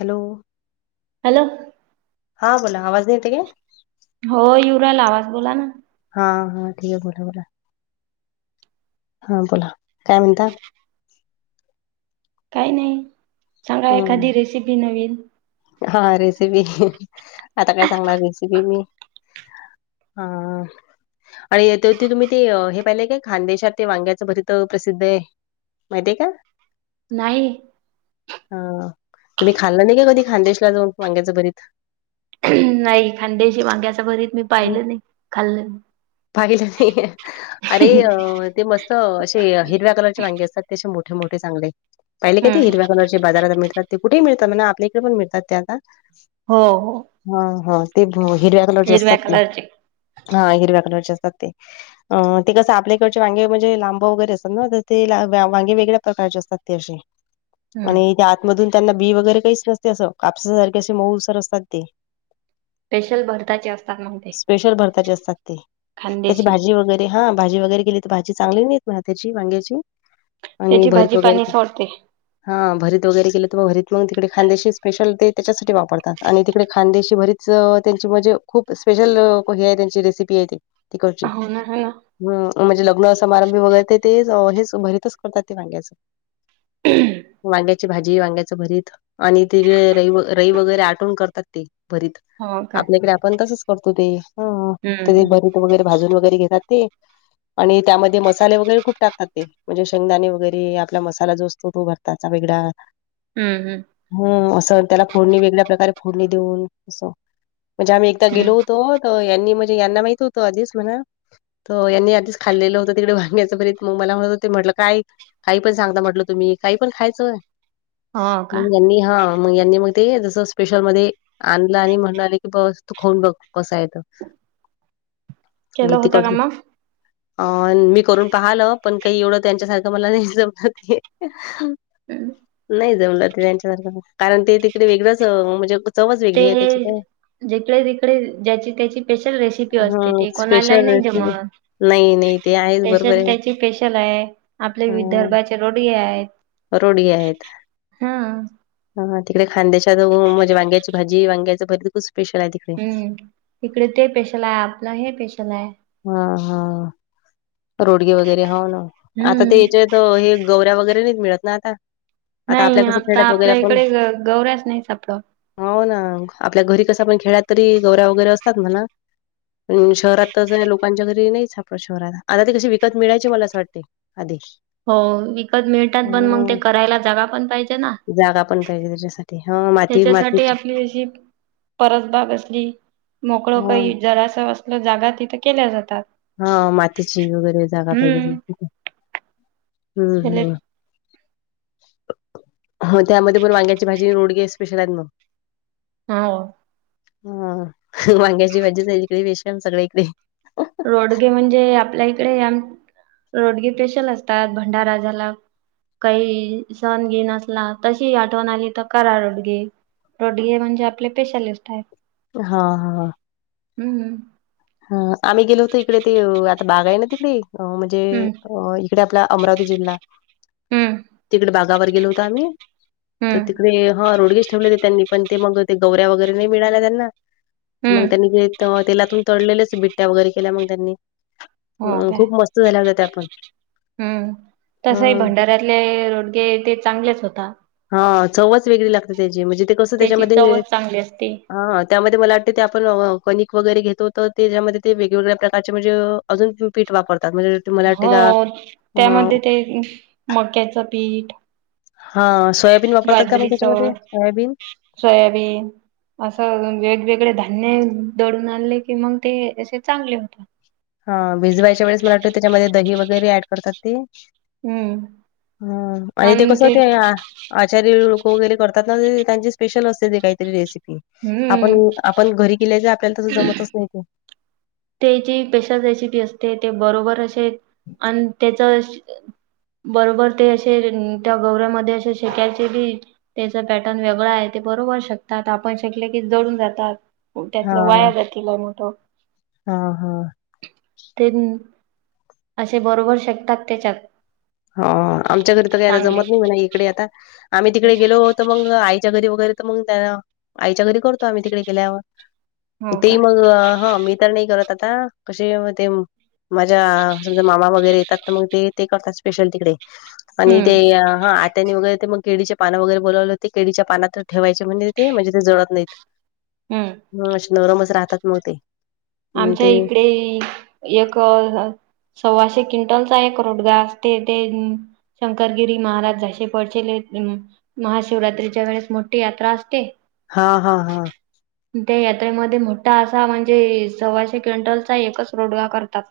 Hello, hello, हा, बोला आवाज येते काय? हो, येऊन राहिला आवाज बोला ना. हा, हा, ठीक आहे बोला बोला. हा, बोला काय म्हणता? काही नाही. सांगा एखादी हम्म रेसिपी नवीन? हा, रेसिपी आता काय सांगणार रेसिपी मी. हा आणि ताई ते तुम्ही ते हे पाहिले काय खानदेशात ते वांग्याचं भरीत प्रसिद्ध आहे. माहिती आहे का? नाही. हा, तुम्ही खाल्लं नाही का कधी खांदेशला जाऊन वांग्याचं भरीत? नाही. खानदेशी वांग्याचं अस भरीत मी पाहिलं नाही. खाल्लं पाहिलंच नाही अरे अ. ते मस्त असे हिरव्या कलरचे वांगी असतात ते असे मोठे मोठे चांगले. पाहिले कधी? हम्म हिरव्या कलरचे बाजारात मिळतात ते कुठेही मिळतात म्हना. आपल्या इकडे पण मिळतात ते आता हो हो हा हा ते हिरव्या कलरचे असतात. ते हा हिरव्या कलरचे असतात ते. अ ते कसं आपल्याकडचे वांगे म्हणजे लांब वगैरे असतात ना तर ते वांगे वेगळ्या प्रकारचे असतात ते असे. [inaudible] आणि त्या आतमधून त्यांना बी वगैरे काहीच नसते असं. कापसा सारखे असे मऊसर असतात ते. स्पेशल भरताचे असतात मग ते. स्पेशल भरताचे असतात ते. त्याची खानदेशी भाजी वगैरे ते हा भाजी वगैरे केेली तर भाजी चांगली नाही होत ना वांग्याची. आणि त्याची भाजी भरीत पाणी वगैरे सोडते हा भरीत वगैरे केलं तर मग भरीत मग तिकडे खान्देशीच ते त्याच्यासाठी वापरतात आणि तिकडे खांदेशी भरीतच त्यांची म्हणजे खूप स्पेशल हे त्यांची रेसिपी आहे ते तिकडं ची हो ना हो ना हम्म म्हणजे लग्न समारंभ वगैरे ते कुठे ही जावं भरीतच करतात ते वांग्याच वांग्याची भाजी, वांग्याच भरीत आणि जिरं, रई, रई वगैरे आटवून करतात ते भरीत हो काय आपल्याकडे आपण तसच करतो ते. ह ते हम्म ते भरीत वगैरे भाजून वगैरे घेतात. ते आणि त्यामध्ये मसाले वगैरे खूप टाकतात ते म्हणजे शेंगदाणे वगैरे आपला मसाला जो असतो तो भरत ताचा वेगळा हम्म हम्म, हम असं त्याला फोडणी वेगळ्या प्रकारे फोडणी देऊन. असं म्हणजे आम्ही एकदा हम्म गेलो होतो. हो, यांनी म्हणजे यांना माहीत होतो आधीच म्हणा. हो, यांनी आधीच खाल्लेलं होत. तिकडे वांग्याचं भरीत मग मला म्हणत होते म्हटलं काय. काही पण सांगता म्हटलं तुम्ही काही पण खायचंय. हो का, हा मग मग ते जस स्पेशल मध्ये आणलं आणि म्हणणाले की बस तू खाऊन बघ बसायचं केलं म तिक होतं [unintelligible] अ मी करून पाहाल पण काही एवढं त्यांच्या सारखं मला नाही जमलं ते. हम् नाही जमलं ते त्यांच्यासारखं कारण ते तिकडे वेगळंच म्हणजे चवच वेगळी ते आहे त्याची काय. जिकडे तिकडे ज्याची त्याची स्पेशल रेसिपी असते ह ते कोणालाही स्पेशल नाही रेसिपी जमत. नाही नाही ते आहेच बरोबर पेशल आहे त्याची पपेशल आहे आपले विदर्भाचे रोडगे आहेत. ोढी आहेत. हा. हा तिकडे खांद्याच्या जाऊ म्हज वांग्याची भाीांग्याचं भरी खपेशल आहे तिकडे. हम्म इकडे ते पेशल आहे आपलं हे पेशल आहे. हा हा रोडगे वगैरे हो ना आता ते हम्म याच्यात हे गवऱ्या वगैरे नाही मिळत ना आता. आपल्या नाही कसं आता खेड्यात वगैरे आपल्या आपण इकडे गौऱ्याच नाही सापडं. हो ना आपल्या घरी कसं पण खेळ तरी गवऱ्या वगैरे असतात म्हणा शहरात त लोकांच्या घरी नाहीच आपल्या शहर आता तेी कशी विकत मिळायची मला असं वाटते आधी. हो विकत मिळतात पण मग ते हं. करायला जागा पण पाहिजे ना. जागा पण पाहिजे तस. ते हां त्याच्यासाठी आपली अशी परतबाग असली मोकळ हा. काही जरास जागा तिथं केल्या जातात. हा मातीची वगैरे जागा पाहिजे हम्म हम्म हम्म. [unintelligible] हो त्यामध्ये पण वांग्याची भाजी रोडगे स्पेशल आहेत मग. हा. हा वांग्याची भाजी स इकडे वेशम सगळी कढे. रोडगे म्हणजे आपल्या इकडे रोडगे पेशल असतात भंडाराला काही सहण घे नसला तशी आठवण आली तर कर आड गे रोडग म्हणजे आपले पेशलिस्ट आहे. हा हा. हम्म. हा आम्ही गेलो होतो इकडे ते आता बागा आहे ना तिकडे म्हणजे हम्म अ तिकडे आपला अमरावती जिल्हा हम्म तिकडे बागावर गेलो होता आम्ही तर हम्म तिकडे हा रोडगेश ठेवले होते त्यांनी पण ते मग ते गौवऱ्या वगैरे नाही मिळाल्या त्यांना मग हम्म त्यांनी ज तेलातून तळलेलेच बिट्ट्या वगैरे केल्या मग त्यांनी हो हम काय खूप मस्त झाल्या हो त्या पण. हम्म तसही ह भंडाऱ्यातले रोडगे ते चांगलेच होता हा चवच वेगळी लागते त्याची म्हणजे ते कसं त्याची त्याच्यामध्ये चवच चांगली असते हा त्यामध्ये मला वाटतं ते आपण कणिक वगैरे घेतो तर त्याच्यामध्ये ते वेगवेगळ्या प्रकारचे म्हणजे अजून तम्ही पीठ वापरतात म्हणजे तु्हाला वाटते हो का अ त्यामध्ये ते मक्याचं पीठ हा सोयाबीन वापरतात का मग त्याच्यामध्ये बाजरीचं सोयाबीन. सोयाबीन असं वेगवेगळे धान्य दडून आणले की मग ते असे चांगले होतात. हा भिजवायच्या वेळेस मलाटत त्याच्यामध्ये दही वगैरे ऍड करतात ते हम्म हम आणि ते कस ते या आचार्य लोक वगैरे करतात ना ते त्यांची स्पेशल असते ते काहीतरी रेसिपी. आपण हम्म आपण घरी गेल्याच आपल्याला तसं जमतच नाही ते. ते जी पेशल रेसिपी असते ते बरोबर असे आणि त्याच बरोबर ते असे त्या गौऱ्यामध्ये असे शेकाायचे बी त्याच पॅटर्न वेगळं आहे ते बरोबर शकतात आपण शकले की जडून जातात. त्यातलं वाया जातीलय मोठं. ह हा. तेण असे बरोबर शकतात त्याच्यात. हो आमच्या घरी तर काही आता चांगले जमत नाही मि नाही इकडे आता आम्ही तिकडे गेलो होत. मग आईच्या घरी वगैरे तर मग त्याना आईच्या घरी करतो आम्ही तिकडे गेल्यावर हो तेी का मग हा मी तर नाही करत आता कशी ते माझ्या समजा मामा वगैरे येतात तर मग ते ते करतात. स्पेशल तिकडे आणि ते हम्म हा त्यानी वगैरे ते मग केडीचे पान वगैरे बोलाव होते केडीच्या पानात ठेवायचे म्हणजे ते म्हणजे ते म्हणजे जळत नाहीत. हम्म हा आशे नरमच राहतात मग ते. अं, आमच्या ते इकडे एक सव्वाशे क्विंटलचा एक रोटगा अस ते ते. शंकरगिरी महाराज जसे पळचेले महाशिवरात्रीच्या वेळेस मोठी यात्रा असते. हा हा हा. त्या यात्रेमध्ये मोठा असा म्हणजे सव्वाशे क्विंटलचा एकच रोडगा करतात.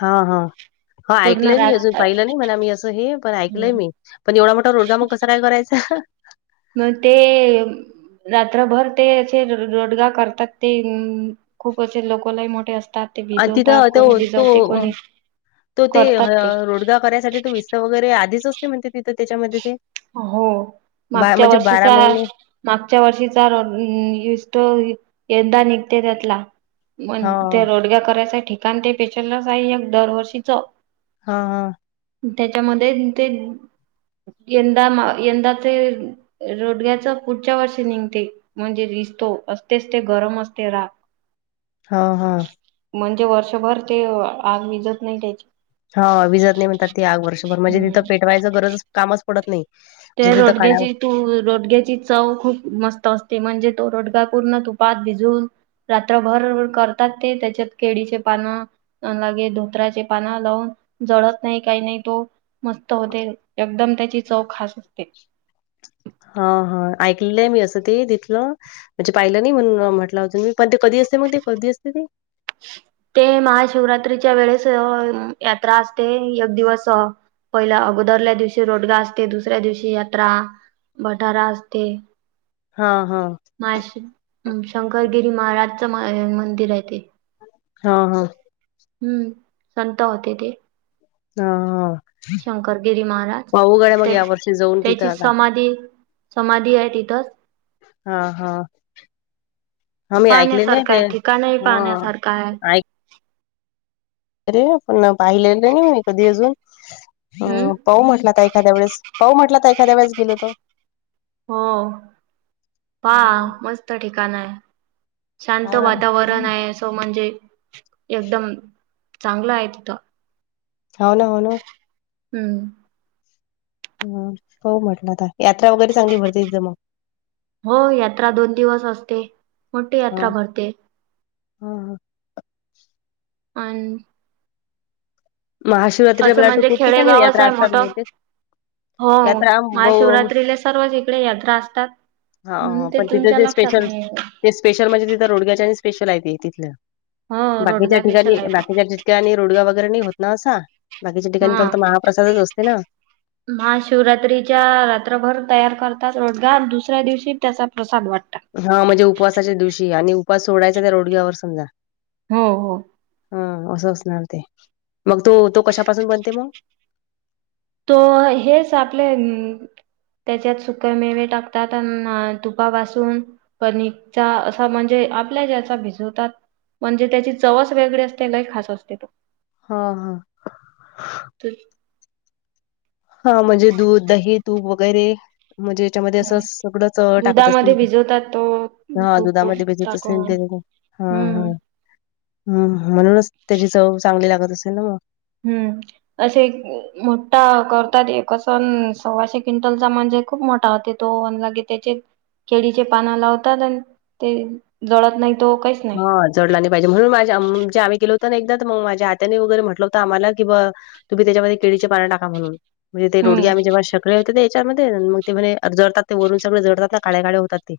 हा हा हा पूर्ण ऐकलंय मी अजून रात पाहिलं नाही म्हणा मी असं हे पण ऐकलंय मी. पण एवढा मोठा रोडगा मग कसा काय भरतचा. मग ते रात्रभर ते असे रोडगा करतात ते अ, खूप अस लोकलाही मोठे असतात. ते अन भिजवतात तिथं कोणी तो भिजवते तो कोणी तो ते रोडगा करायसाठी तो विस वगैरे आधीच असते म्हणते तिथ. हो बा मागच्या म्हणजे वर्षीचा महिने मागच्या वर्षीचा विसतो यंदा निघते त्यातला. मग त्या हां, रोडग्या करायचं आहे ठिकाण ते पेशललाच आहे एक दरवर्षीच. हा हा. त्याच्यामध्ये ते. यंदा यंदा ते रोडग्याच पुढच्या वर्षी निघते. म्हणजे विसतो असतेच ते गरम असते राख. हा हा. म्हणजे वर्षभर ते आग विजत नाही त्याची. हा विजत नाही म्हणतात ती आग वर्षभर म्हणजे हम्म तिथं पेटवायचं गरज कामच पडत नाही. त्या म्हणजे तिथं काढावं रोडग्याची तू रोडग्याची चव खूप मस्त असते म्हणजे तो रोडगा पूर्ण तू पात भिजून. रात्रभर करतात ते त्याच्यात केळीचे पानं, अ लागे धोत्राचे पाना लावून जळत नाही काही नाही तो. मस्त होते एकदम त्याची चव खास असते. हा हा ऐकलेलं आहे मी असं ते तथलं म्हणजे पाहिलं नाही म्हणून म्हटलं अजून मी. पण ते कधी असते मग ते कधी असते ते. ह [unintelligible] ते महाशिवरात्रीच्या वेळेस यात्रा असते एक दिवस. पहिल्या अगोदरल्या दिवशी रोडगा असते दुसऱ्या दिवशी यात्रा भटारा असते. हा हा. माश शंकरगिरी महाराजचं मंदिर आहे ते. हा हा. हम्म संत होते ते. हा ह. शंकरगिरी महाराज ते. यावर्षी जाऊन तिथं त्याची आता समाधी समाधी आहे तिथंच हा हा हा मी ऐकलेले पाहण्यासारखं ते आहे ठिकाणही हा पाहण्यासारखं आहे अरे पण पाहिलेलं नाही मी कधी अजून हम्म पाह म्हटला तर एखाद्या वेस पाहऊ म्हटला तर एखाद्याेळेस गेलोतो हम हा हो मस्त ठिकाण आहे शांत ना वातावरण आहे तो म्हणजे एकदम चांगला आहे तिथ होन होन हम्म ह होह म्हटलं आता यात्रा वगैरे सांगली भरते एकद मग हो यात्रा दोन दिवस असते मोठी हा यात्रा भरते हा हा अन असं महाशिवरात्री म्हणजे खूप ठिकाणी खेडेगावच यात्रा आहे असतात मोठं बते हो महाशिवरात्रीले सर्वच इकडे यात्रा असतात म्हणून हा ते पण तिथं तुमच्या जे लक्षात स्पेशल नाही आहे. ते स्पेशल म्हणजे तिथं रोडग्याच्या आणि स्पेशल आहे ते तिथलं हो बाकीच्या रोडगा ठीिका पेशल आहे तो बाकीच्या आणि रोडगा वगैरे नाही होत ना असा बाकीच्या ठिकाणी फक्त महाप्रसादच असते ना महा शिवरात्रीच्या रात्रभर तयार करतात रोजगा दुसऱ्या दिवशी त्याचा प्रसाद वाटतात हा म्हणजे उपवासाच्या दिवशी आणि उपवास सोडायचा त्या रोडग्यावर समजा हो हो हा असं असणार ते मग तू तो कशापासून बनते मग तो हेच आपले त्याच्यात सुक मेवे टाकतात अ तुपा बासून पणचा असा म्हणजे आपल्या ज्याचा भिजवतात म्हणजे त्याची चवस वेगळी असते काही खास असते तो हा हा ते हा म्हणजे दूध दही तूप वगैरे म्हणजे त्याच्यामध्ये अस सगळंच टाकत असतील दुधामध्ये भिजवतात तो हा तूप वूप दुधामध्ये भेजत असेतील टाकून ते हा हा हम्म हम् म्हणूनच त्याची चव चांगली लागत असेल ना मग. हम्म असे मोठा करतात एक सण सव्वाशे क्विंटलचा म्हणजे खूप मोठा होते गे त्याचे केळीचे पाना लावतात आणि ते जळत नाही तो काही हा जडला नाहीहिजे म्हणून माझ्याणे आम्ही गेो होत ना एकदा तर मग माझ्या आतनेगैरे म्हटलं होत आम्हाला की ब तुम्ही त्याच्यामध्ये केळीडीचे पाणी टाका म्हून म्हणजे हम्म तेोडी आम्ही जेव श सग होते याच्यामध्ये मग ते म्ह जडतात ते वरून सगळे जडतात ना काळ्या काळे होतात ते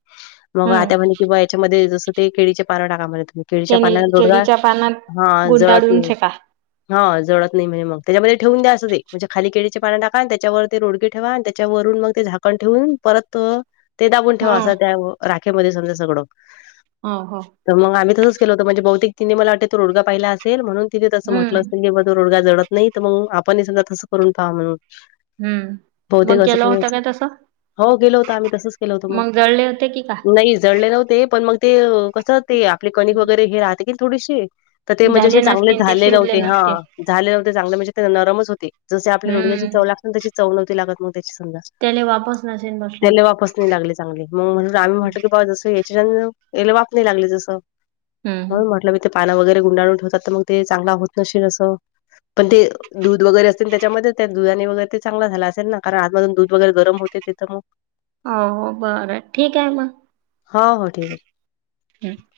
मग हम्म आता म्हणे कंवा याच्यामध्ये जसं ते केळीचे पारा टाका म आहे तुम्ही केळीच्या केणी पाण्याने दोडगा केळीच्या पानात हा जळत गुंडाळून नाही फेका हा जडळत नाही म्हणजे मग त्याच्यामध्ये ठेवून द्या असं ते म्हणज खाली केळीचे पां टाका त्यावर ते रोडगे ठेवा आणि त्याच्यावरून मग ते झाकण ठेवून परत. ते दाबून ठेवा हा असा त्या राखेमध्ये समजा सगळं ह हो तर मग आम् तसं के होत म्हणजे बहतिक तिने मला वाटत तोडाहिला असेलणून तिथे तसं हम्म म्हटलं असेल की ब तो रोडगा जडत नाही तर मग आपण समजा तसं करून पहा म्हणून. हम्म बहुतेक मग असं गेलं काही होतं काय असेल. तस हो गेलो होत आम्ही तसच केल होतो होते की का मग नाही जडले नव्हते पण मग. ते कसं ते आपले कणिक वगैरे हे राहते कि थोडीशी तर ते म्हणजे झाले असे चांगले नसतील ते झाले शिजले नव्हते हा नसतील झाले नव्हते चांगले म्हणजे ते नरमच होते. जसे आपल्या रोडग्याची हम्म चव लागते ना त्याची चव नव्हती लागत मग त्याची समजा. त्याले वापच नसेन बसली. त्याला वाफच नाही लागले चांगली मग म्हणट आम्ही म्हटलं की बाबा जसं याच्या याला वाप नाही लागले जसं. हम्म. म्हणून म्हटलं मी ते पान वगैरे गुंडाळून ठेवतात तर मग ते चांगला होत नशील असं. पण ते दूध वगैरे असतील त्याच्यामध्ये त्या दुधा वगैर ते चांगला झालं असेल ना. कारण आत मधून दूध वैगैर गरम होते ते तर मग हो हो बर ठीक आहे मग. हो हो ठीक आहे. ह